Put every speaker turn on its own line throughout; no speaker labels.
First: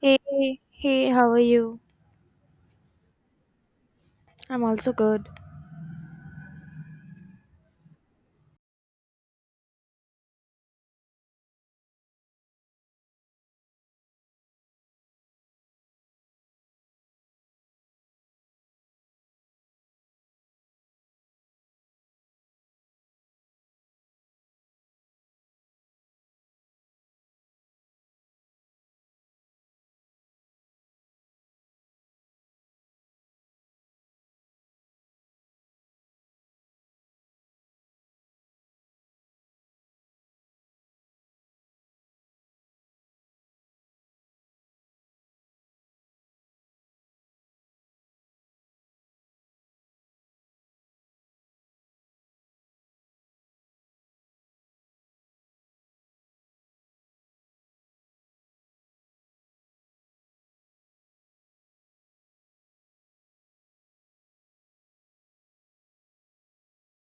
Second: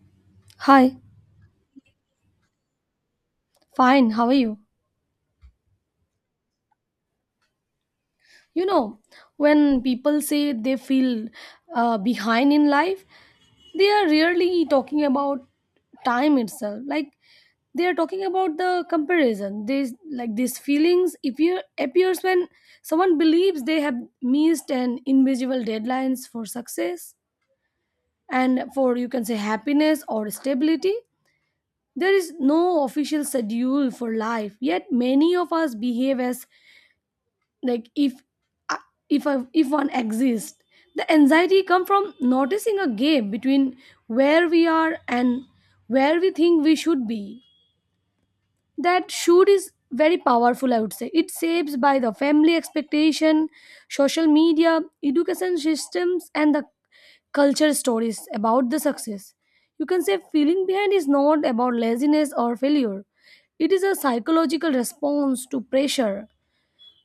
Hey, hey,
Hi,
hey, how are you?
fine. How are you?
I'm also good.
You know, when people say they feel behind in life, they are really talking about time itself. Like they are talking about the comparison. This like These feelings appear appears when someone believes they have missed an invisible deadlines for success and for, you can say, happiness or stability. There is no official schedule for life, yet many of us behave as like if one exists. The anxiety come from noticing a gap between where we are and where we think we should be. That should is very powerful. I would say it shapes by the family expectation, social media, education systems, and the culture stories about the success. You can say feeling behind is not about laziness or failure. It is a psychological response to pressure.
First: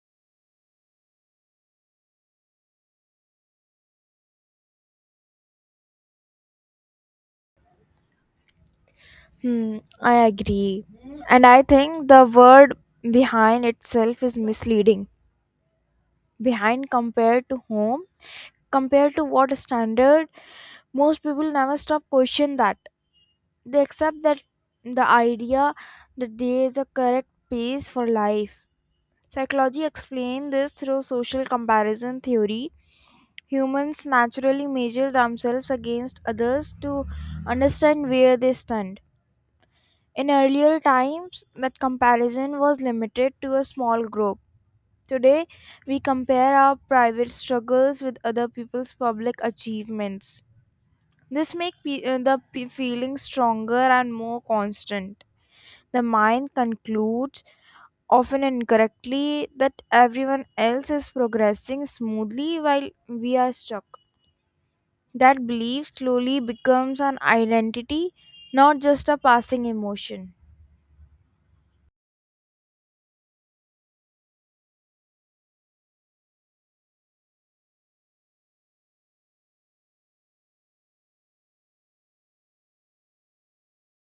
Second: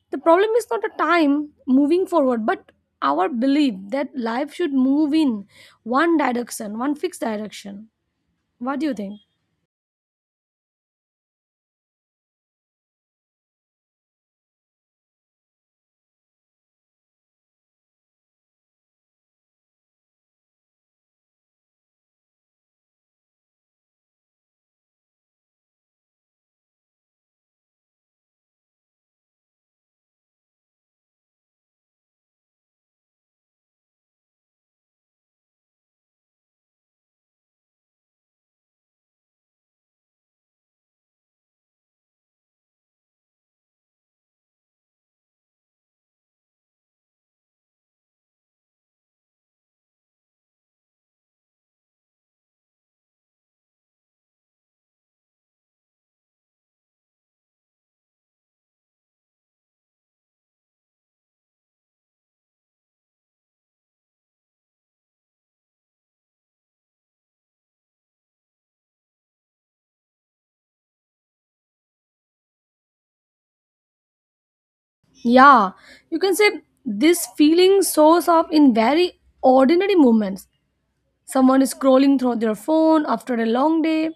The problem is not a time moving forward, but our belief that life should move in one direction, one fixed direction. What do you think?
Hmm, I agree. And I think the word behind itself is misleading. Behind compared to home, compared to what standard, most people never stop question that. They accept that the idea that there is a correct pace for life. Psychology explains this through social comparison theory. Humans naturally measure themselves against others to understand where they stand. In earlier times, that comparison was limited to a small group. Today, we compare our private struggles with other people's public achievements. This makes the feeling stronger and more constant. The mind concludes, often incorrectly, that everyone else is progressing smoothly while we are stuck. That belief slowly becomes an identity, not just a passing emotion.
Yeah, you can say this feeling shows up in very ordinary moments. Someone is scrolling through their phone after a long day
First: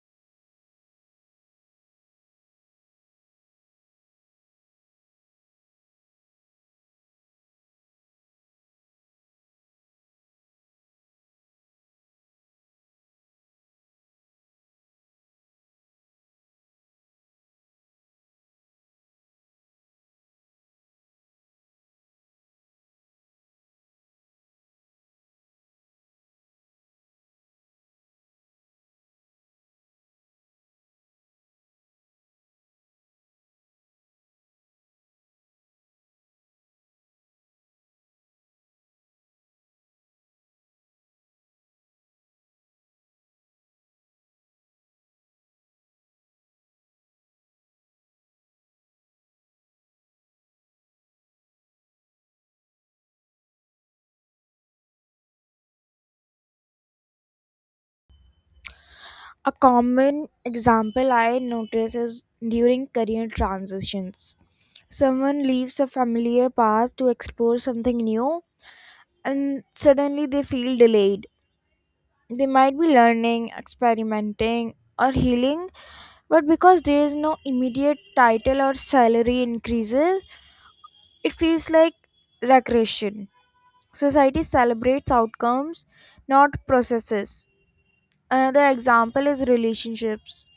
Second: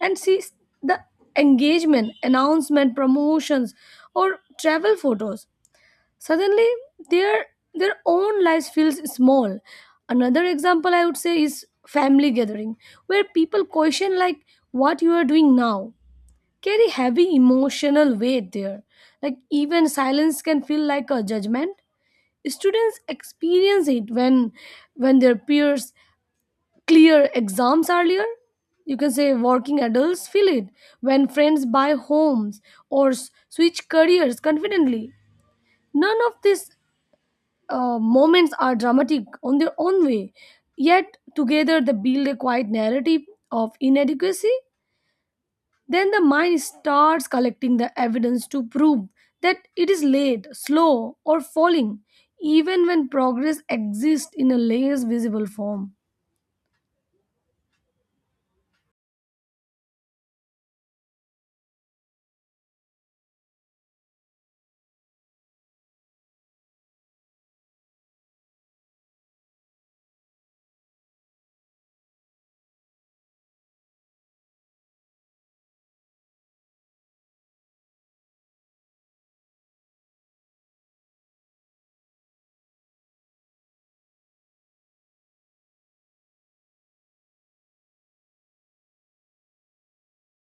and sees the engagement, announcement, promotions, or travel photos. Suddenly their their own lives feels small. Another example I would say is family gathering, where people question, like, what you are doing now carry heavy emotional weight there. Like, even silence can feel like a judgment. Students experience it when their peers clear exams earlier. You can say working adults feel it when friends buy homes or switch careers confidently. None of this moments are dramatic on their own way, yet together they build a quiet narrative of inadequacy. Then the mind starts collecting the evidence to prove that it is late, slow, or falling, even when progress exists in a less visible form.
A common example I notice is during career transitions. Someone leaves a familiar path to explore something new, and suddenly they feel delayed. They might be learning, experimenting, or healing, but because there is no immediate title or salary increases, it feels like regression. Society celebrates outcomes, not processes. Another example is relationships.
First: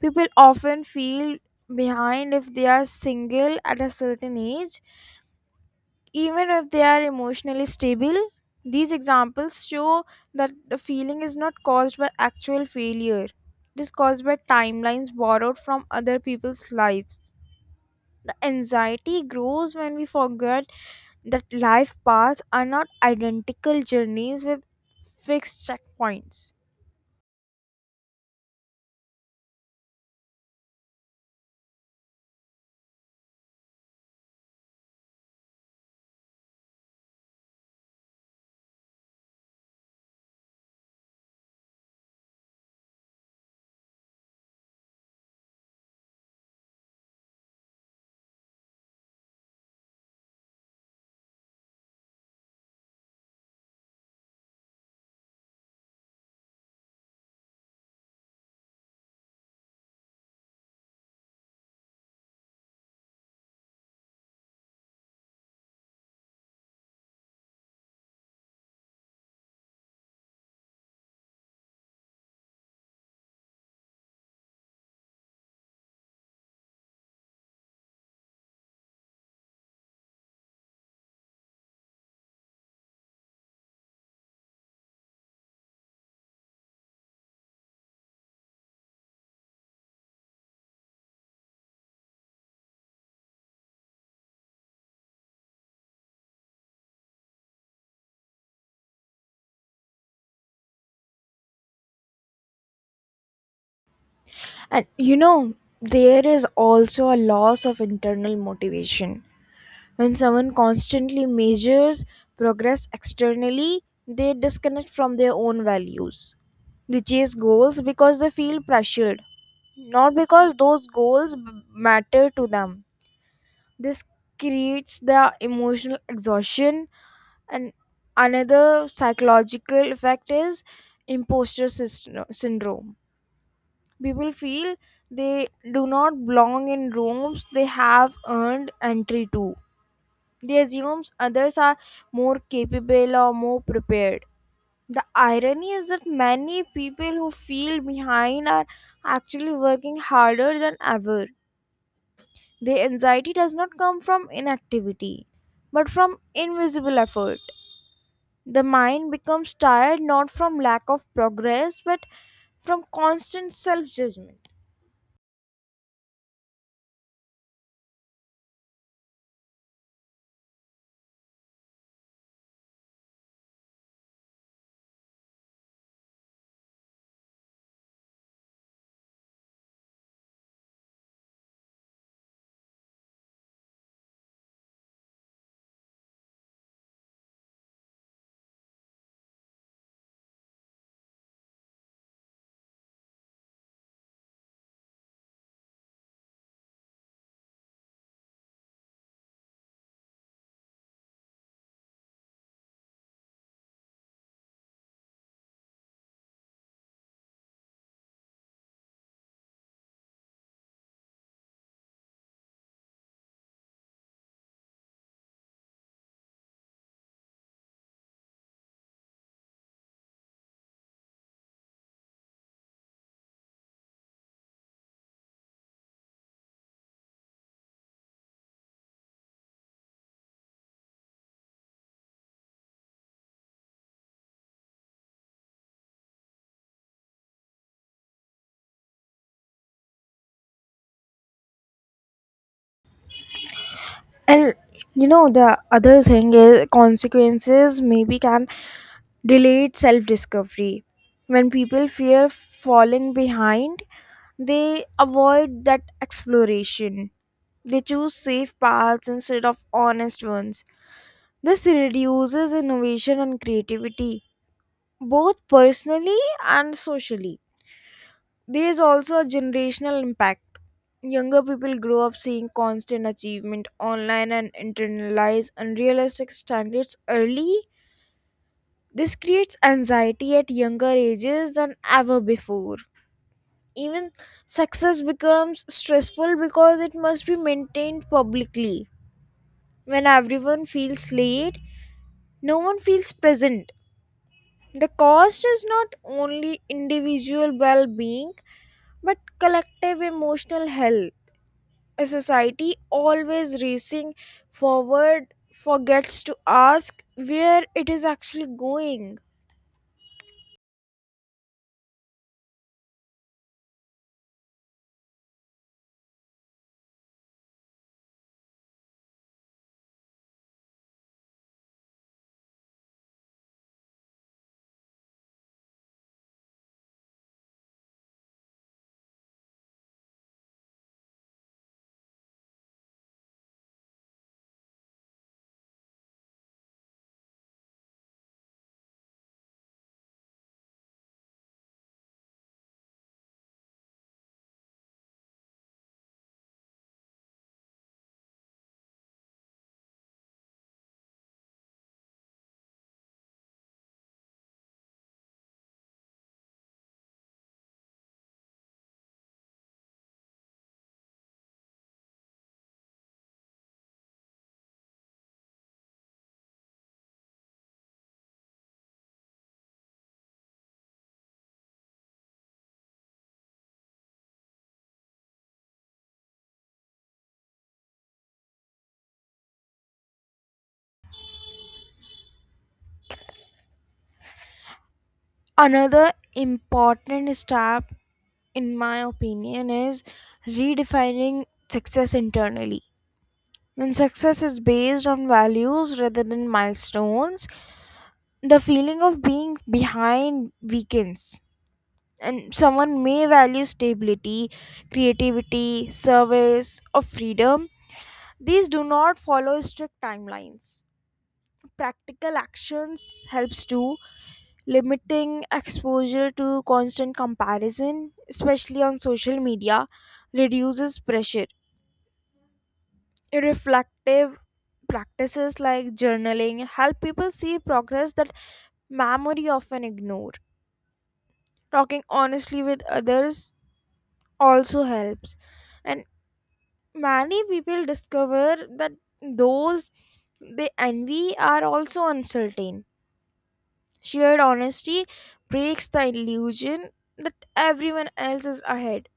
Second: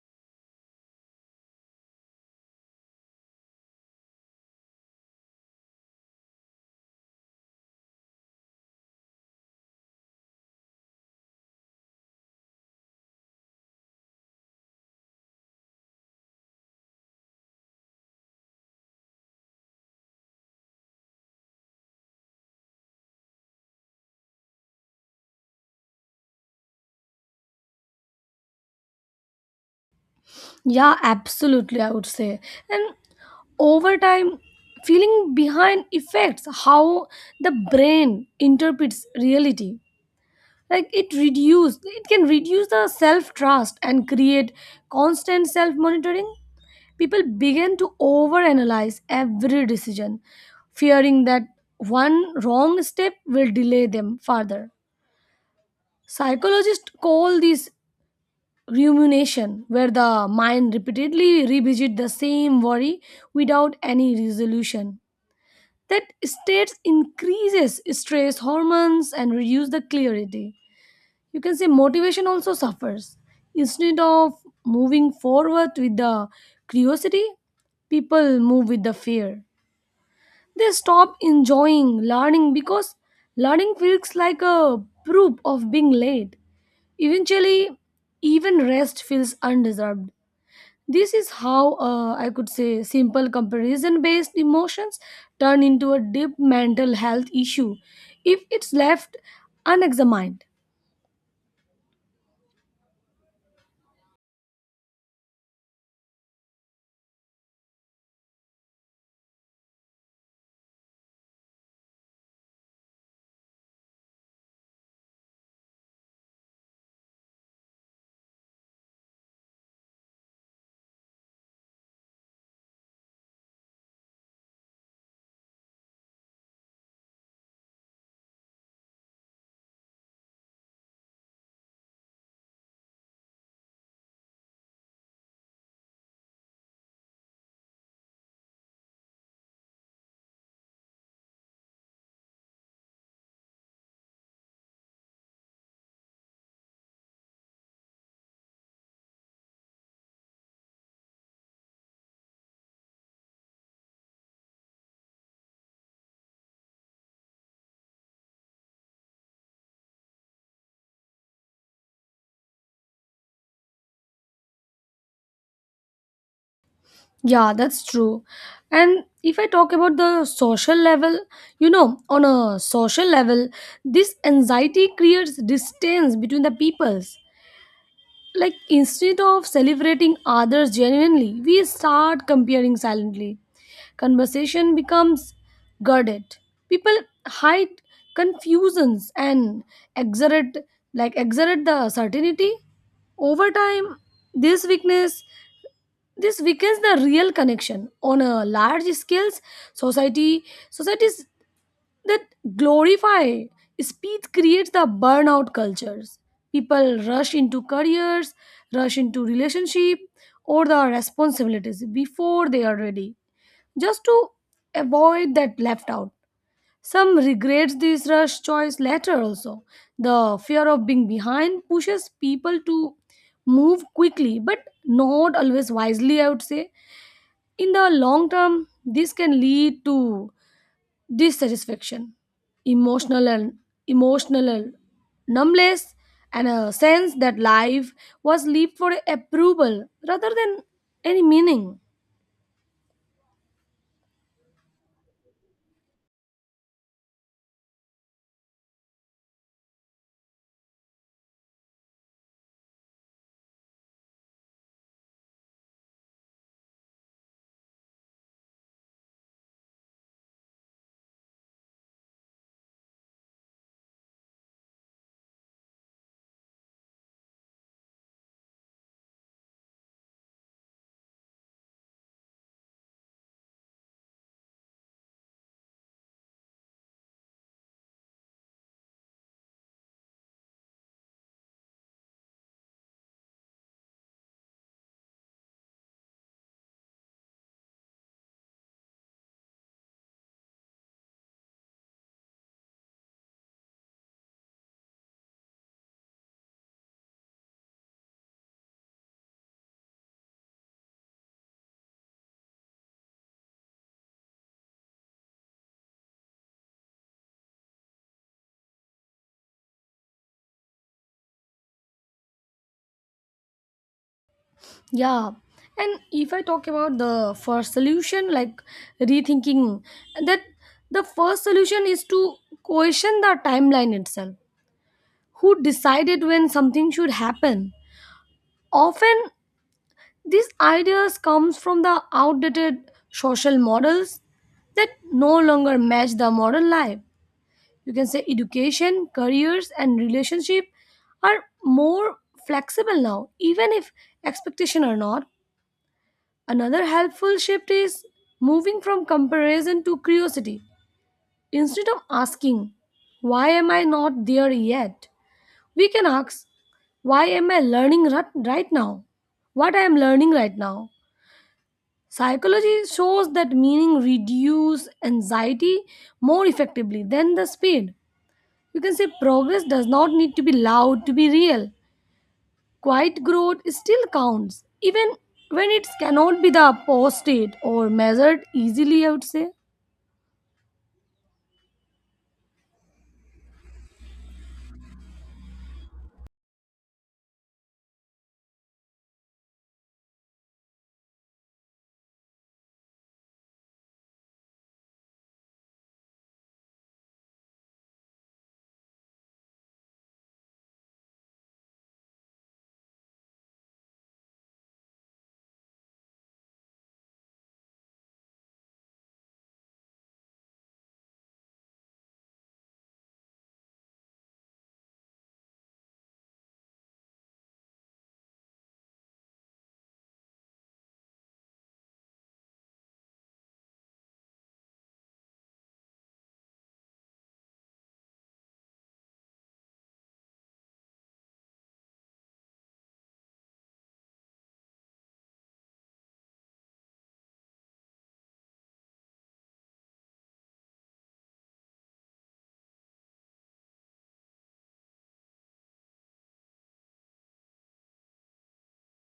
People often feel behind if they are single at a certain age. Even if they are emotionally stable, these examples show that the feeling is not caused by actual failure. It is caused by timelines borrowed from other people's lives. The anxiety grows when we forget that life paths are not identical journeys with fixed checkpoints.
Yeah, absolutely, I would say. And over time, feeling behind affects how the brain interprets reality. Like, it can reduce the self trust and create constant self monitoring. People begin to overanalyze every decision, fearing that one wrong step will delay them further. Psychologists call this rumination, where the mind repeatedly revisit the same worry without any resolution. That state increases stress hormones and reduce the clarity. You can say motivation also suffers. Instead of moving forward with the curiosity, people move with the fear. They stop enjoying learning, because learning feels like a proof of being late. Eventually, even rest feels undeserved. This is how, I could say, simple comparison based emotions turn into a deep mental health issue if it's left unexamined.
And you know, there is also a loss of internal motivation. When someone constantly measures progress externally, they disconnect from their own values. They chase goals because they feel pressured, not because those goals matter to them. This creates the emotional exhaustion, and another psychological effect is imposter syndrome. People feel they do not belong in rooms they have earned entry to. They assume others are more capable or more prepared. The irony is that many people who feel behind are actually working harder than ever. Their anxiety does not come from inactivity, but from invisible effort. The mind becomes tired not from lack of progress, but from constant self judgment.
Yeah, that's true. And if I talk about the social level, you know, on a social level, this anxiety creates distance between the peoples. Like, instead of celebrating others genuinely, we start comparing silently. Conversation becomes guarded. People hide confusions and exert, like, exert the certainty. Over time, this weakness this weakens the real connection on a large scales. Society societies that glorify speed creates the burnout cultures. People rush into careers, rush into relationship or the responsibilities before they are ready, just to avoid that left out. Some regrets this rush choice later also. The fear of being behind pushes people to move quickly but not always wisely, I would say. In the long term, this can lead to dissatisfaction, emotional and emotional numbness, and a sense that life was lived for approval rather than any meaning.
And you know, the other thing is consequences maybe can delayed self discovery. When people fear falling behind, they avoid that exploration. They choose safe paths instead of honest ones. This reduces innovation and creativity, both personally and socially. There is also a generational impact. Younger people grow up seeing constant achievement online and internalize unrealistic standards early. This creates anxiety at younger ages than ever before. Even success becomes stressful because it must be maintained publicly. When everyone feels late, no one feels present. The cost is not only individual well being but collective emotional health. A society always racing forward forgets to ask where it is actually going.
Yeah. And if I talk about the first solution, like rethinking, that the first solution is to question the timeline itself. Who decided when something should happen? Often these ideas comes from the outdated social models that no longer match the modern life. You can say education, careers and relationship are more flexible now, even if expectation are not. Another helpful shift is moving from comparison to curiosity. Instead of asking, why am I not there yet? We can ask, why am I learning right now? What I am learning right now? Psychology shows that meaning reduce anxiety more effectively than the speed. You can say progress does not need to be loud to be real. Quiet growth still counts, even when it cannot be the posted or measured easily, I would say.
Another important step, in my opinion, is redefining success internally. When success is based on values rather than milestones, the feeling of being behind weakens. And someone may value stability, creativity, service, or freedom. These do not follow strict timelines. Practical actions helps too, limiting exposure to constant comparison, especially on social media, reduces pressure. Reflective practices like journaling help people see progress that memory often ignore. Talking honestly with others also helps. And many people discover that those they envy are also uncertain. Shared honesty breaks the illusion that everyone else is ahead.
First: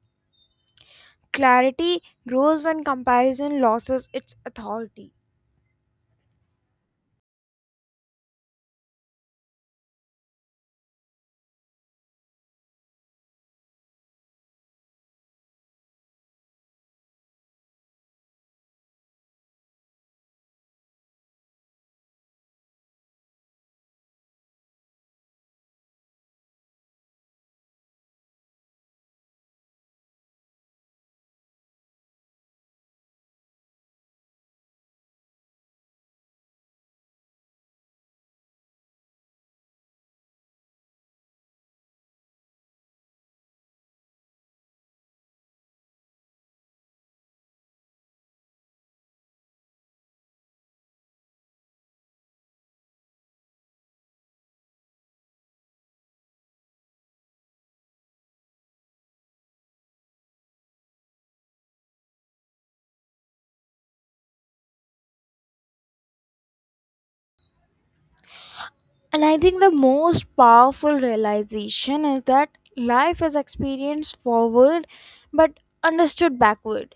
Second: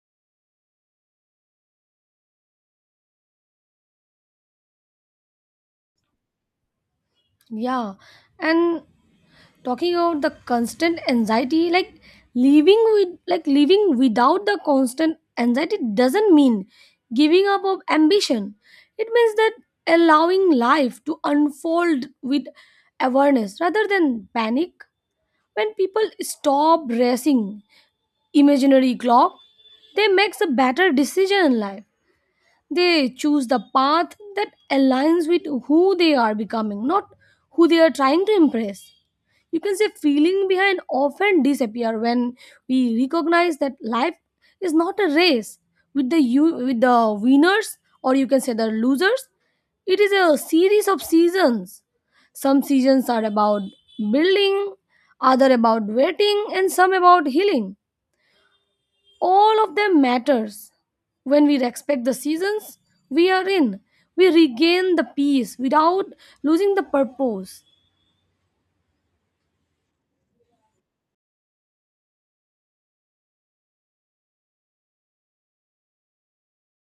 Clarity grows when comparison loses its authority.
Yeah, and talking about the constant anxiety, like living without the constant anxiety doesn't mean giving up of ambition. It means that allowing life to unfold with awareness rather than panic. When people stop racing imaginary clock, they makes a better decision in life. They choose the path that aligns with who they are becoming, not who they are trying to impress. You can say feeling behind often disappear when we recognize that life is not a race with the you with the winners or, you can say, the losers. It is a series of seasons. Some seasons are about building, other about waiting, and some about healing. All of them matters. When we respect the seasons we are in, we regain the peace without losing the purpose.
And I think the most powerful realization is that life is experienced forward but understood backward.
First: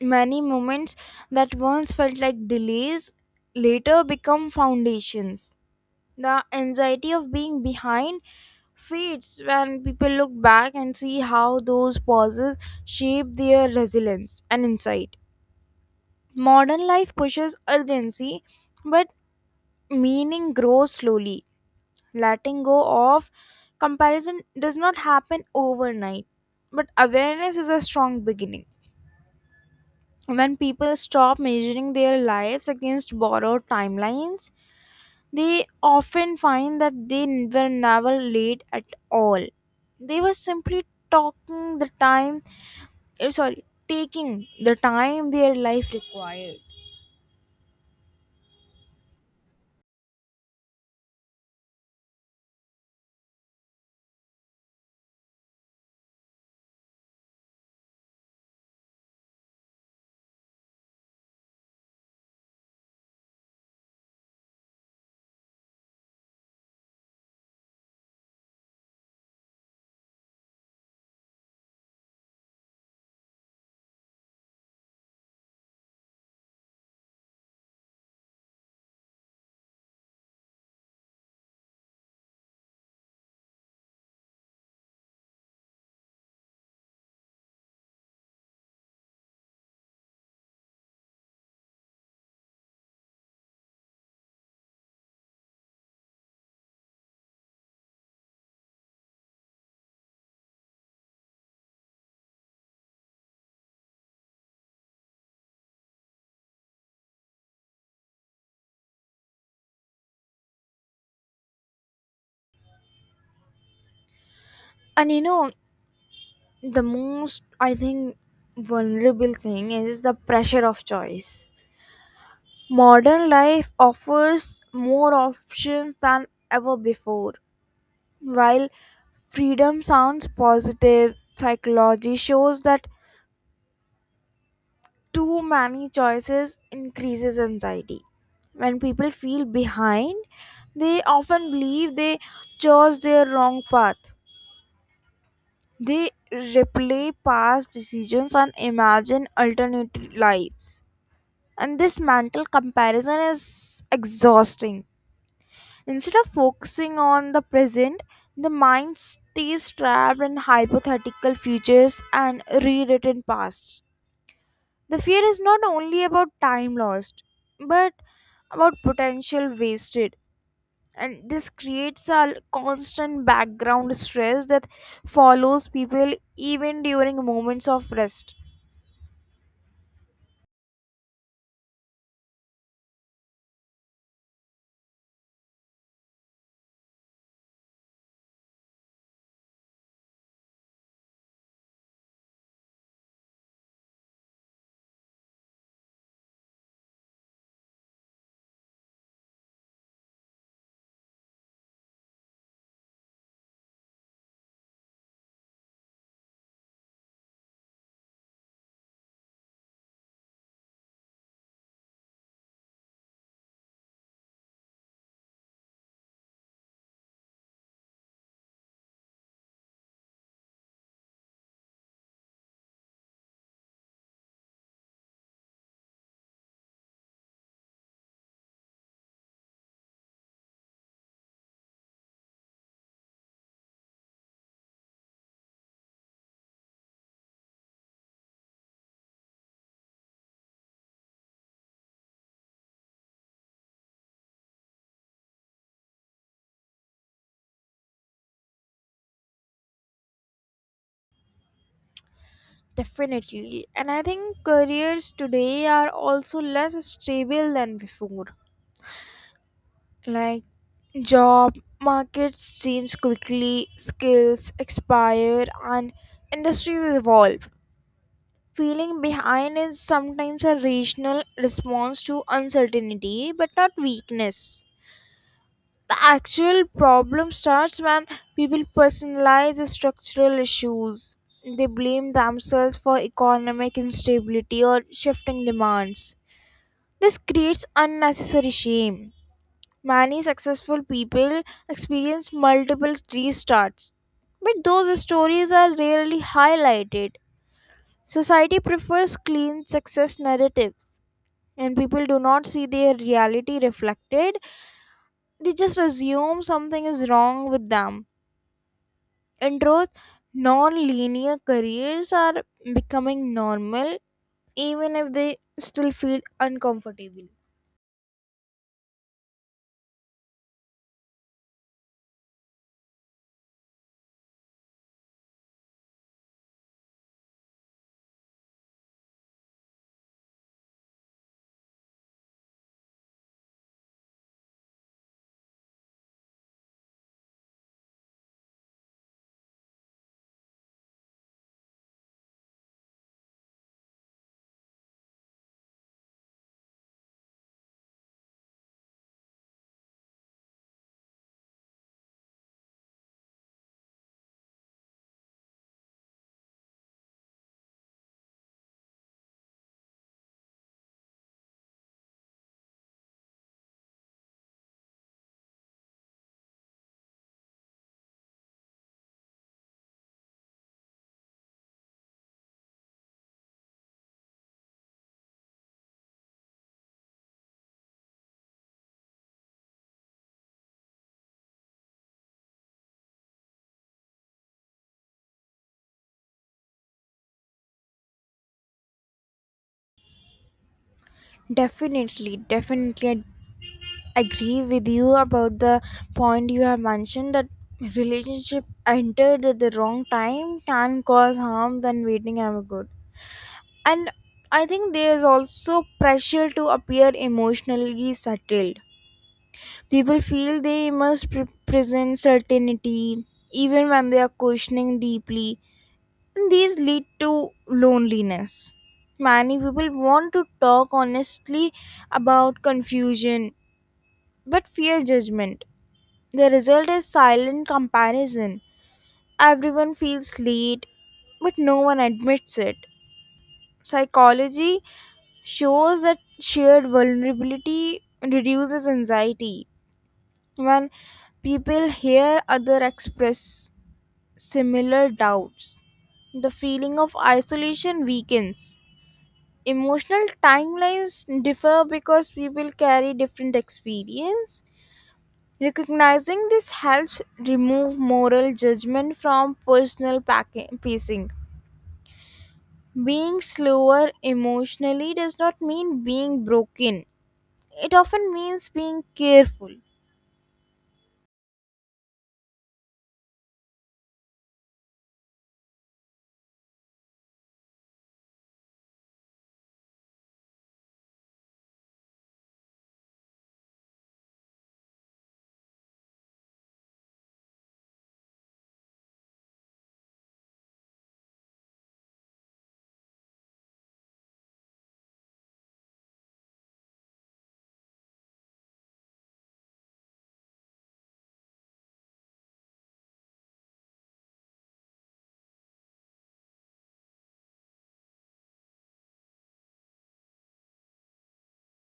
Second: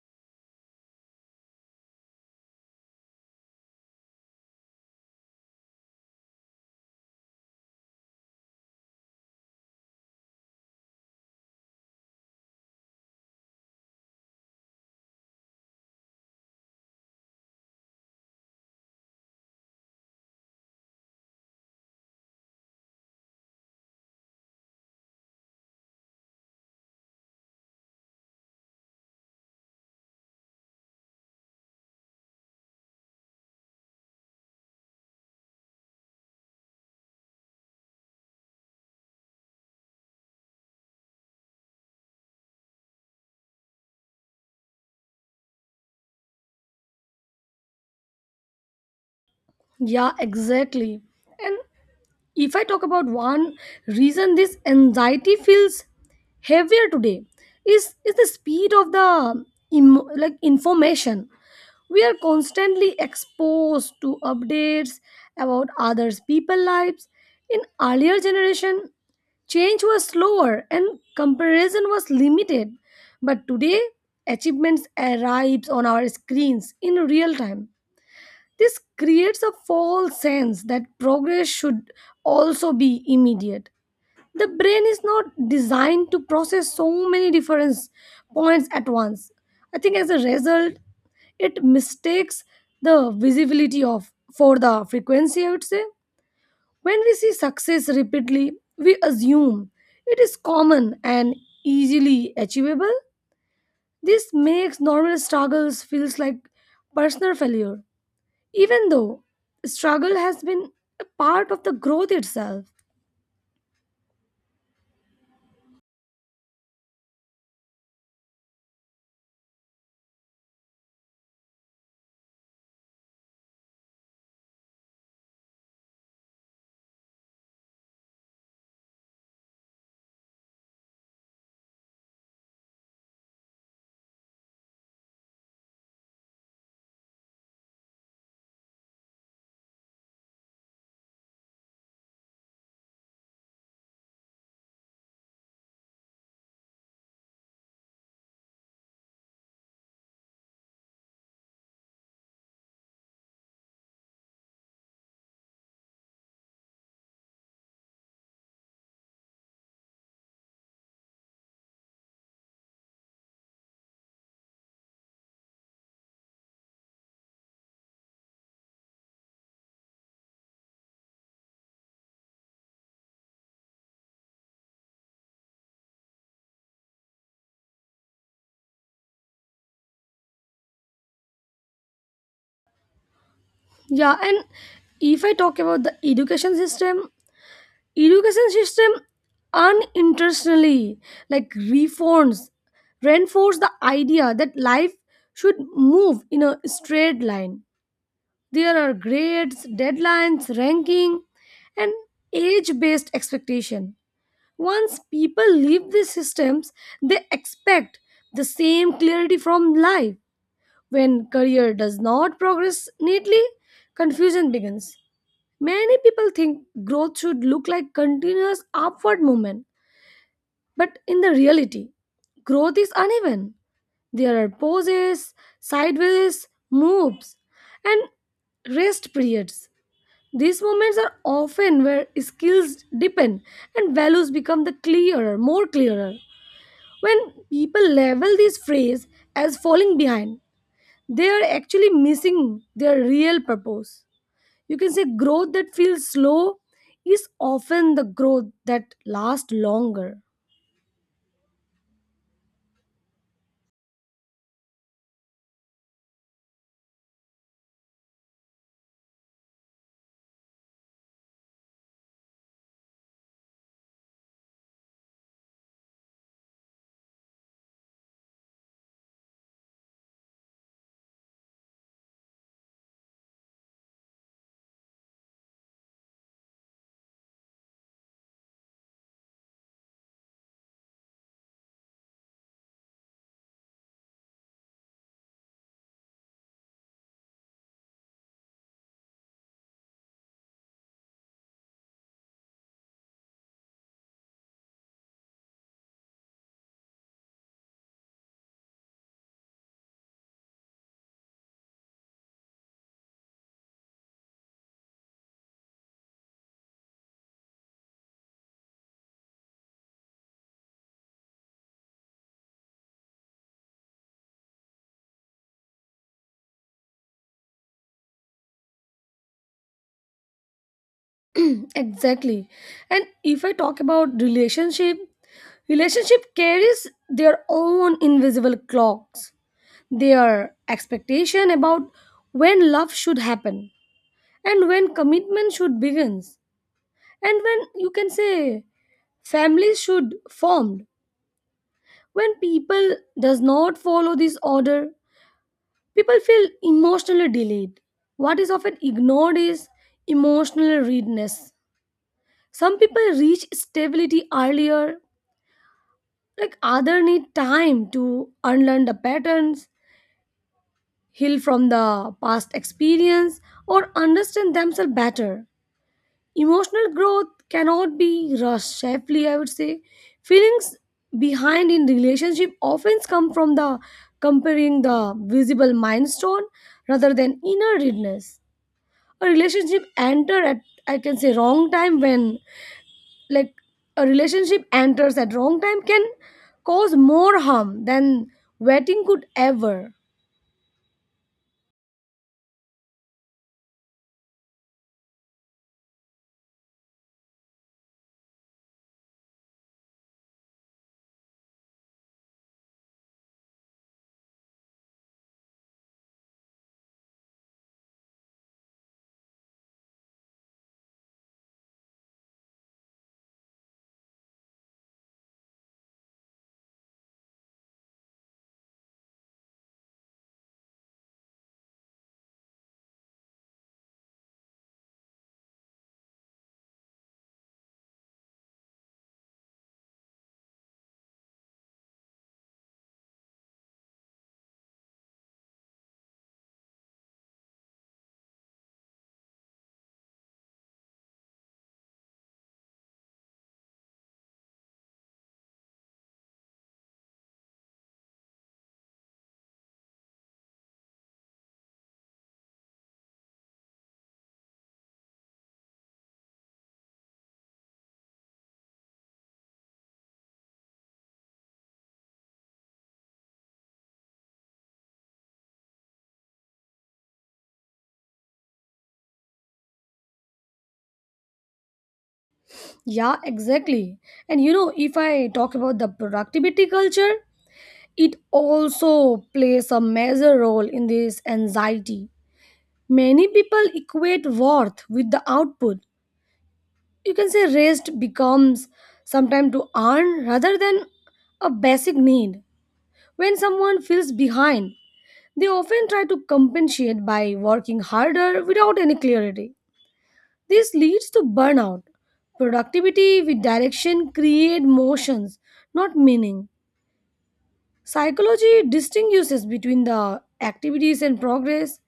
Many moments that once felt like delays later become foundations. The anxiety of being behind fades when people look back and see how those pauses shape their resilience and insight. Modern life pushes urgency, but meaning grows slowly. Letting go of comparison does not happen overnight, but awareness is a strong beginning. When people stop measuring their lives against borrowed timelines, they often find that they were never late at all. They were simply talking the time, eh, sorry, taking the time their life required.
Yeah, exactly. And if I talk about one reason this anxiety feels heavier today is the speed of the like information. We are constantly exposed to updates about others people lives. In earlier generation, change was slower and comparison was limited, but today achievements arrives on our screens in real time. This creates a false sense that progress should also be immediate. The brain is not designed to process so many different points at once. I think as a result, it mistakes the visibility of for the frequency, I would say. When we see success repeatedly, we assume it is common and easily achievable. This makes normal struggles feels like personal failure, even though struggle has been a part of the growth itself.
And you know, the most, I think, vulnerable thing is the pressure of choice. Modern life offers more options than ever before. While freedom sounds positive, psychology shows that too many choices increases anxiety. When people feel behind, they often believe they chose their wrong path. They replay past decisions and imagine alternate lives. And this mental comparison is exhausting. Instead of focusing on the present, the mind stays trapped in hypothetical futures and rewritten pasts. The fear is not only about time lost, but about potential wasted. And this creates a constant background stress that follows people even during moments of rest.
Yeah. And if I talk about the education system, education system unintentionally, like reforms reinforce the idea that life should move in a straight line. There are grades, deadlines, ranking, and age based expectation. Once people leave these systems, they expect the same clarity from life. When career does not progress neatly, confusion begins. Many people think growth should look like continuous upward movement, but in the reality, growth is uneven. There are pauses, sideways moves, and rest periods. These moments are often where skills deepen and values become the clearer, more clearer. When people label this phrase as falling behind, they are actually missing their real purpose. You can say growth that feels slow is often the growth that lasts longer.
Definitely. And I think careers today are also less stable than before. Like, job markets change quickly, skills expire, and industries evolve. Feeling behind is sometimes a rational response to uncertainty, but not weakness. The actual problem starts when people personalize the structural issues. They blame themselves for economic instability or shifting demands. This creates unnecessary shame. Many successful people experience multiple restarts, but those stories are rarely highlighted. Society prefers clean success narratives, and people do not see their reality reflected. They just assume something is wrong with them. In truth, non-linear careers are becoming normal, even if they still feel uncomfortable.
Exactly. And if I talk about relationship, relationship carries their own invisible clocks, their expectation about when love should happen, and when commitment should begins, and when, you can say, families should form. When people does not follow this order, people feel emotionally delayed. What is often ignored is emotional readiness. Some people reach stability earlier, like others need time to unlearn the patterns, heal from the past experience, or understand themselves better. Emotional growth cannot be rushed safely, I would say. Feelings behind in relationship often come from the comparing the visible milestone rather than inner readiness. A relationship enter at, I can say, wrong time when, like, a relationship enters at wrong time can cause more harm than waiting could ever.
Definitely, I agree with you about the point you have mentioned, that relationship entered at the wrong time can cause harm than waiting ever could. And I think there's also pressure to appear emotionally settled. People feel they must present certainty even when they are questioning deeply, and these lead to loneliness. Many people want to talk honestly about confusion but fear judgment. The result is silent comparison. Everyone feels late, but no one admits it. Psychology shows that shared vulnerability reduces anxiety. When people hear other express similar doubts, the feeling of isolation weakens. Emotional timelines differ because people carry different experience. Recognizing this helps remove moral judgment from pacing. Being slower emotionally does not mean being broken; it often means being careful.
Yeah, exactly. And you know, if I talk about the productivity culture, it also plays a major role in this anxiety. Many people equate worth with the output. You can say rest becomes sometime to earn rather than a basic need. When someone feels behind, they often try to compensate by working harder without any clarity. This leads to burnout. Productivity with direction create motions, not meaning. Psychology distinguishes between the activities and progress,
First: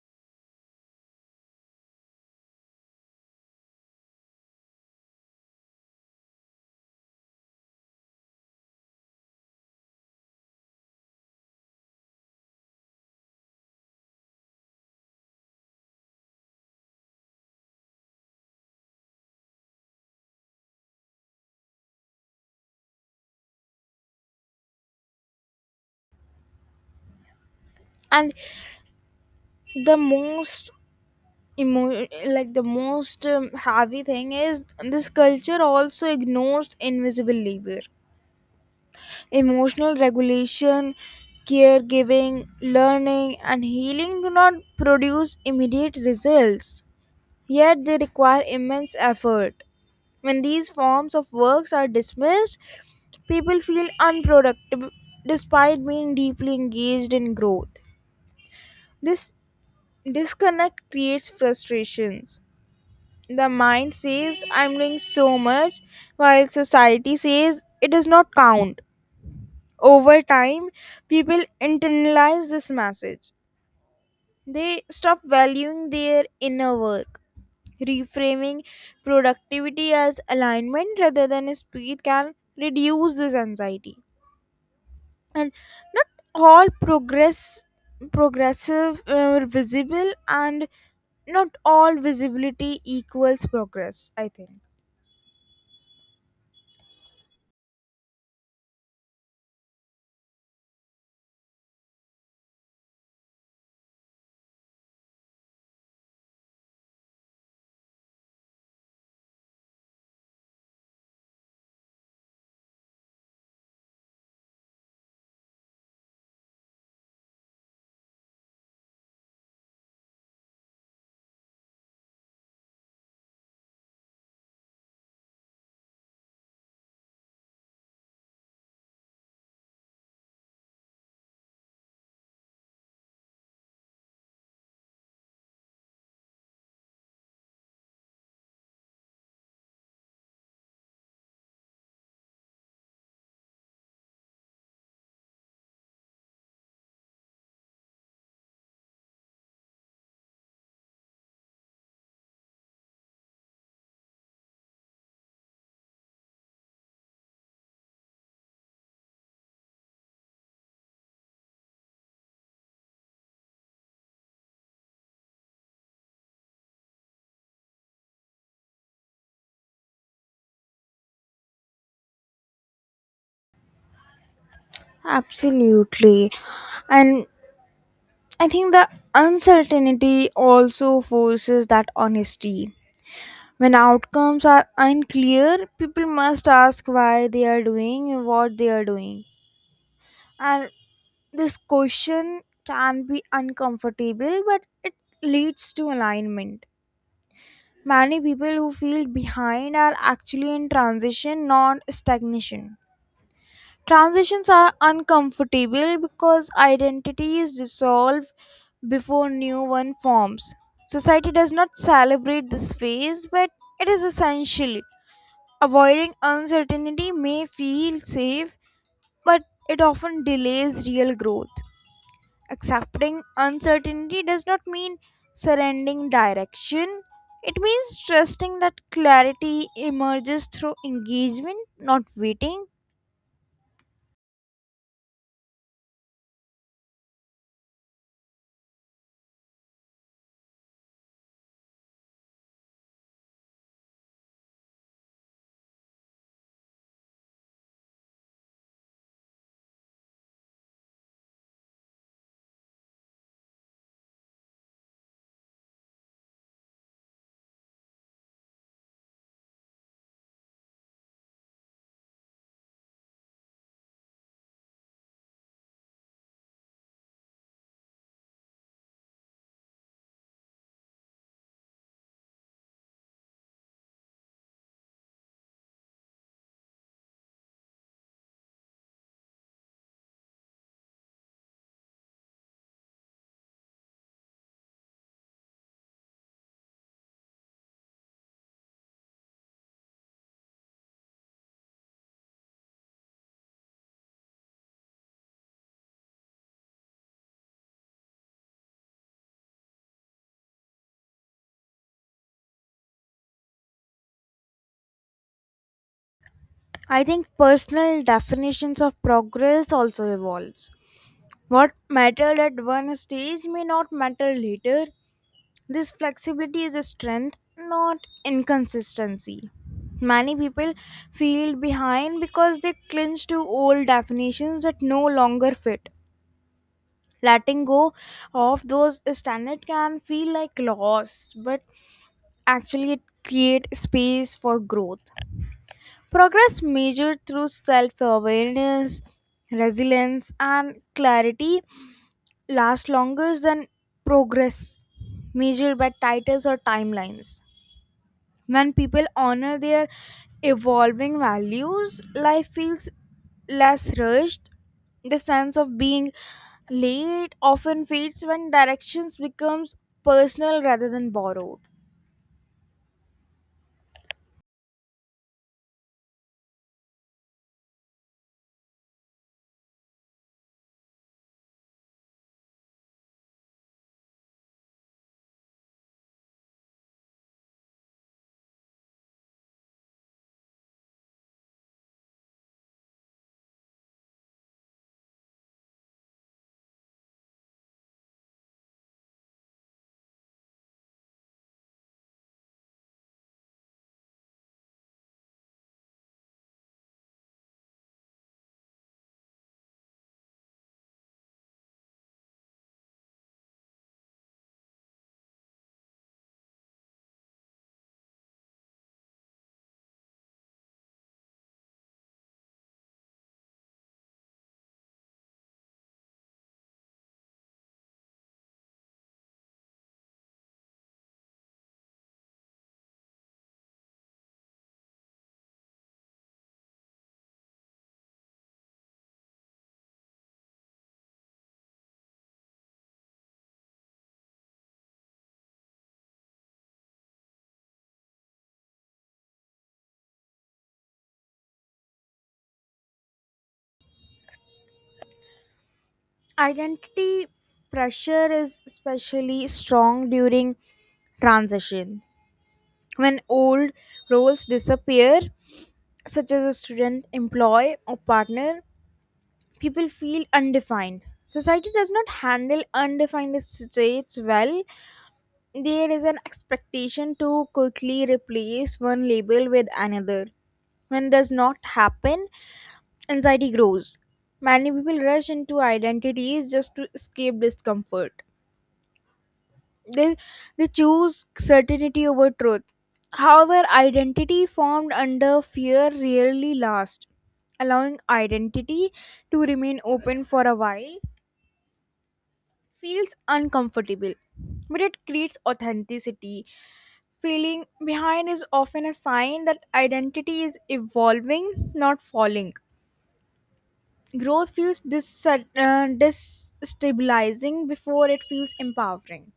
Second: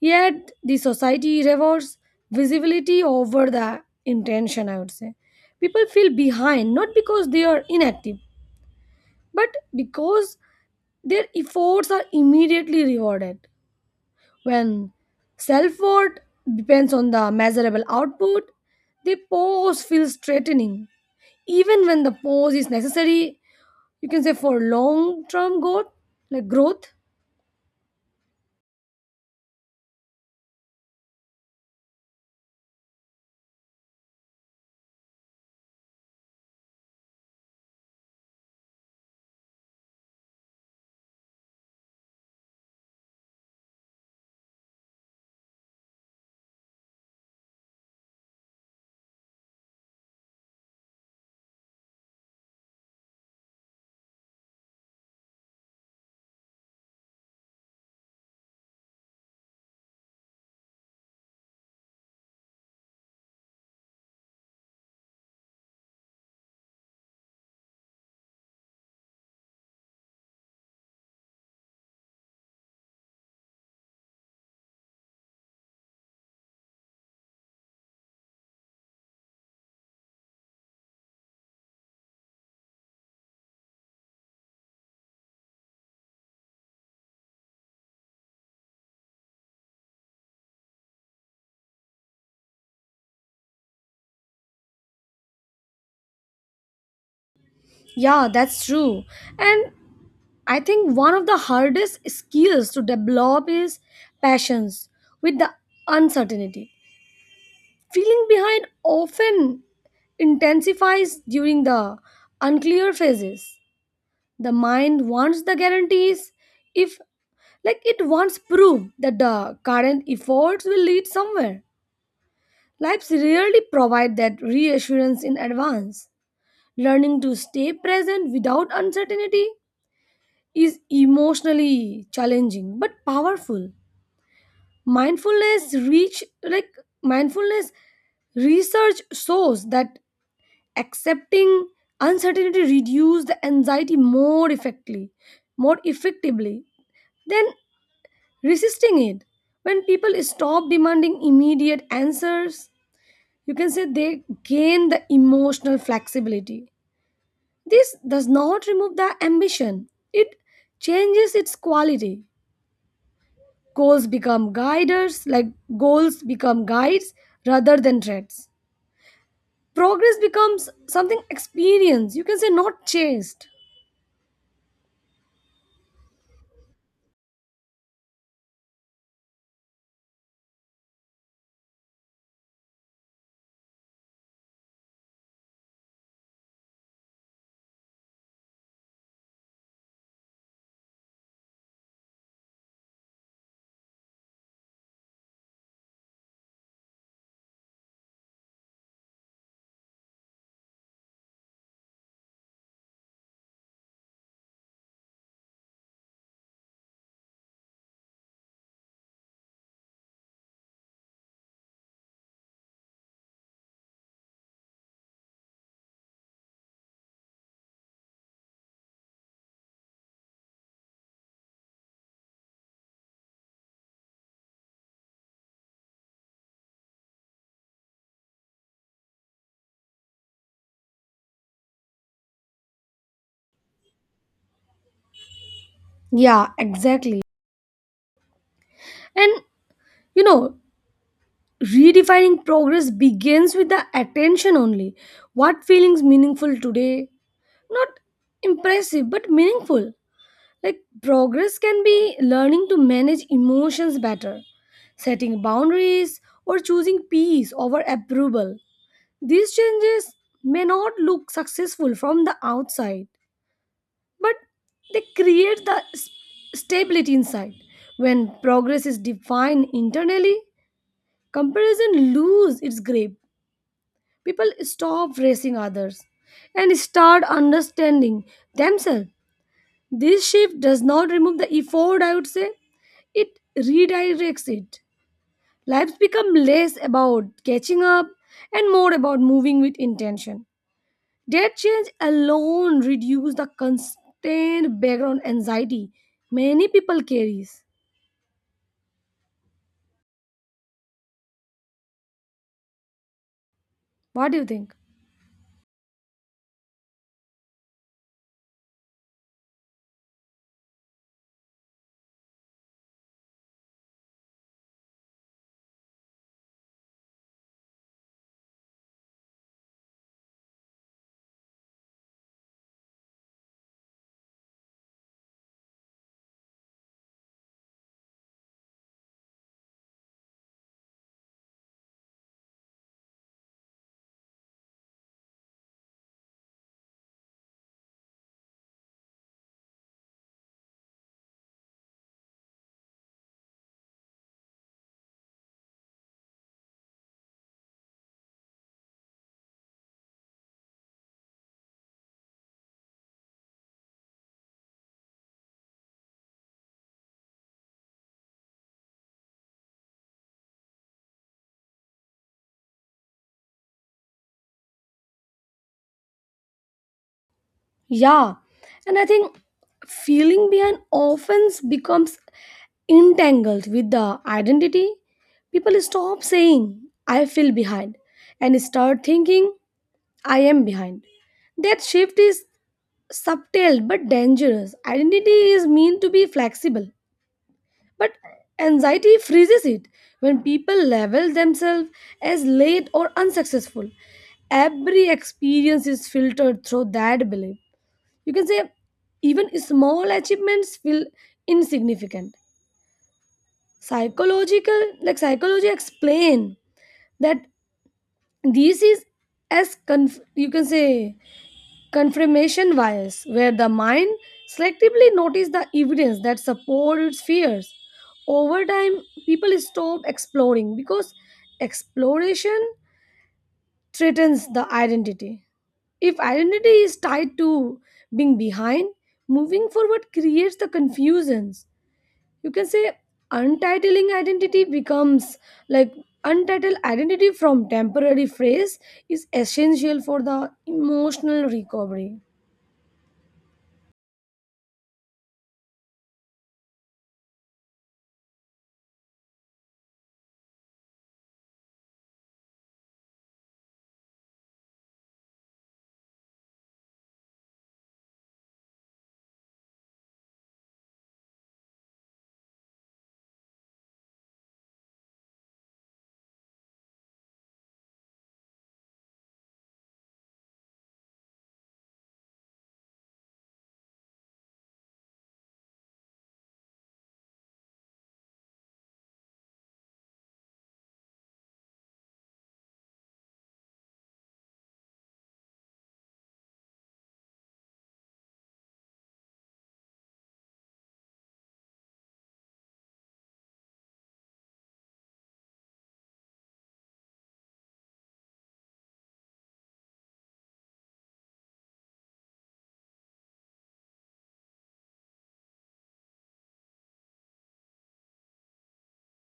yet the society rewards visibility over the intention, I would say. People feel behind not because they are inactive, but because their efforts are immediately rewarded. When self worth depends on the measurable output, the pause feels threatening. Even when the pause is necessary, you can say for long term growth, like growth.
And the most emo- like the most heavy thing is this culture also ignores invisible labor. Emotional regulation, caregiving, learning and healing do not produce immediate results, yet they require immense effort. When these forms of works are dismissed, people feel unproductive despite being deeply engaged in growth. This disconnect creates frustrations. The mind says, I'm doing so much, while society says it does not count. Over time, people internalize this message. They stop valuing their inner work. Reframing productivity as alignment rather than speed can reduce this anxiety. And not all progressive visible, and not all visibility equals progress, I think.
Yeah, that's true. And I think one of the hardest skills to develop is passions with the uncertainty. Feeling behind often intensifies during the unclear phases. The mind wants the guarantees. If, like, it wants proof that the current efforts will lead somewhere. Lives rarely provide that reassurance in advance. Learning to stay present without uncertainty is emotionally challenging but powerful. Mindfulness reach like mindfulness research shows that accepting uncertainty reduces the anxiety more effectively, more effectively than resisting it. When people stop demanding immediate answers, you can say they gain the emotional flexibility. This does not remove the ambition. It changes its quality. Goals become guiders like goals become guides rather than threats. Progress becomes something experienced, you can say, not chased.
Absolutely. And I think the uncertainty also forces that honesty. When outcomes are unclear, people must ask why they are doing what they are doing, and this question can be uncomfortable, but it leads to alignment. Many people who feel behind are actually in transition, not stagnation. Transitions are uncomfortable because identities dissolve before new one forms. Society does not celebrate this phase, but it is essential. Avoiding uncertainty may feel safe, but it often delays real growth. Accepting uncertainty does not mean surrendering direction. It means trusting that clarity emerges through engagement, not waiting.
Yeah, exactly. And you know, redefining progress begins with the attention only what feelings meaningful today, not impressive but meaningful. Like, progress can be learning to manage emotions better, setting boundaries, or choosing peace over approval. These changes may not look successful from the outside, but they create the stability inside. When progress is defined internally, comparison loses its grip. People stop racing others and start understanding themselves. This shift does not remove the effort, I would say, it redirects it. Lives become less about catching up and more about moving with intention. That change alone reduce the constant background anxiety many people carries. What do you think?
I think personal definitions of progress also evolves. What mattered at one stage may not matter later. This flexibility is a strength, not inconsistency. Many people feel behind because they cling to old definitions that no longer fit. Letting go of those standards can feel like loss, but actually it creates space for growth. Progress measured through self-awareness, resilience and clarity lasts longer than progress measured by titles or timelines. When people honor their evolving values, life feels less rushed. The sense of being late often fades when directions becomes personal rather than borrowed.
Yeah, and I think feeling behind often becomes entangled with the identity. People stop saying I feel behind and start thinking I am behind. That shift is subtle but dangerous. Identity is meant to be flexible. But anxiety freezes it when people label themselves as late or unsuccessful. Every experience is filtered through that belief. You can say even small achievements feel insignificant. Psychological, like psychology, explain that this is as you can say confirmation bias, where the mind selectively notices the evidence that supports its fears. Over time, people stop exploring because exploration threatens the identity. If identity is tied to being behind, moving forward creates the confusions. You can say untitling identity becomes like untitled identity from temporary phrase is essential for the emotional recovery.
Identity pressure is especially strong during transition. When old roles disappear, such as a student, employee, or partner, people feel undefined. Society does not handle undefined states well. There is an expectation to quickly replace one label with another. When does not happen, anxiety grows. Many people rush into identities just to escape discomfort. They, they choose certainty over truth. However, identity formed under fear rarely lasts. Allowing identity to remain open for a while feels uncomfortable, but it creates authenticity. Feeling behind is often a sign that identity is evolving, not falling. Growth feels destabilizing before it feels empowering.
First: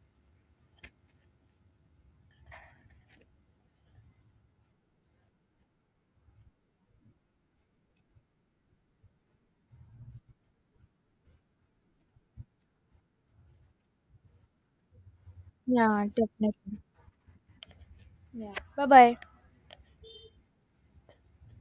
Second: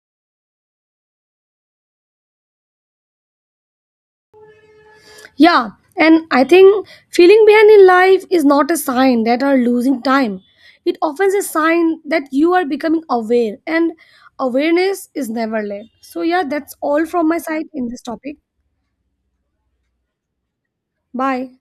Yeah, and I think feeling behind in life is not a sign that are losing time. It often is a sign that you are becoming aware, and awareness is never late.
Yeah,
So yeah, that's
definitely.
all from my side in this topic.
Yeah. Bye bye.
Bye.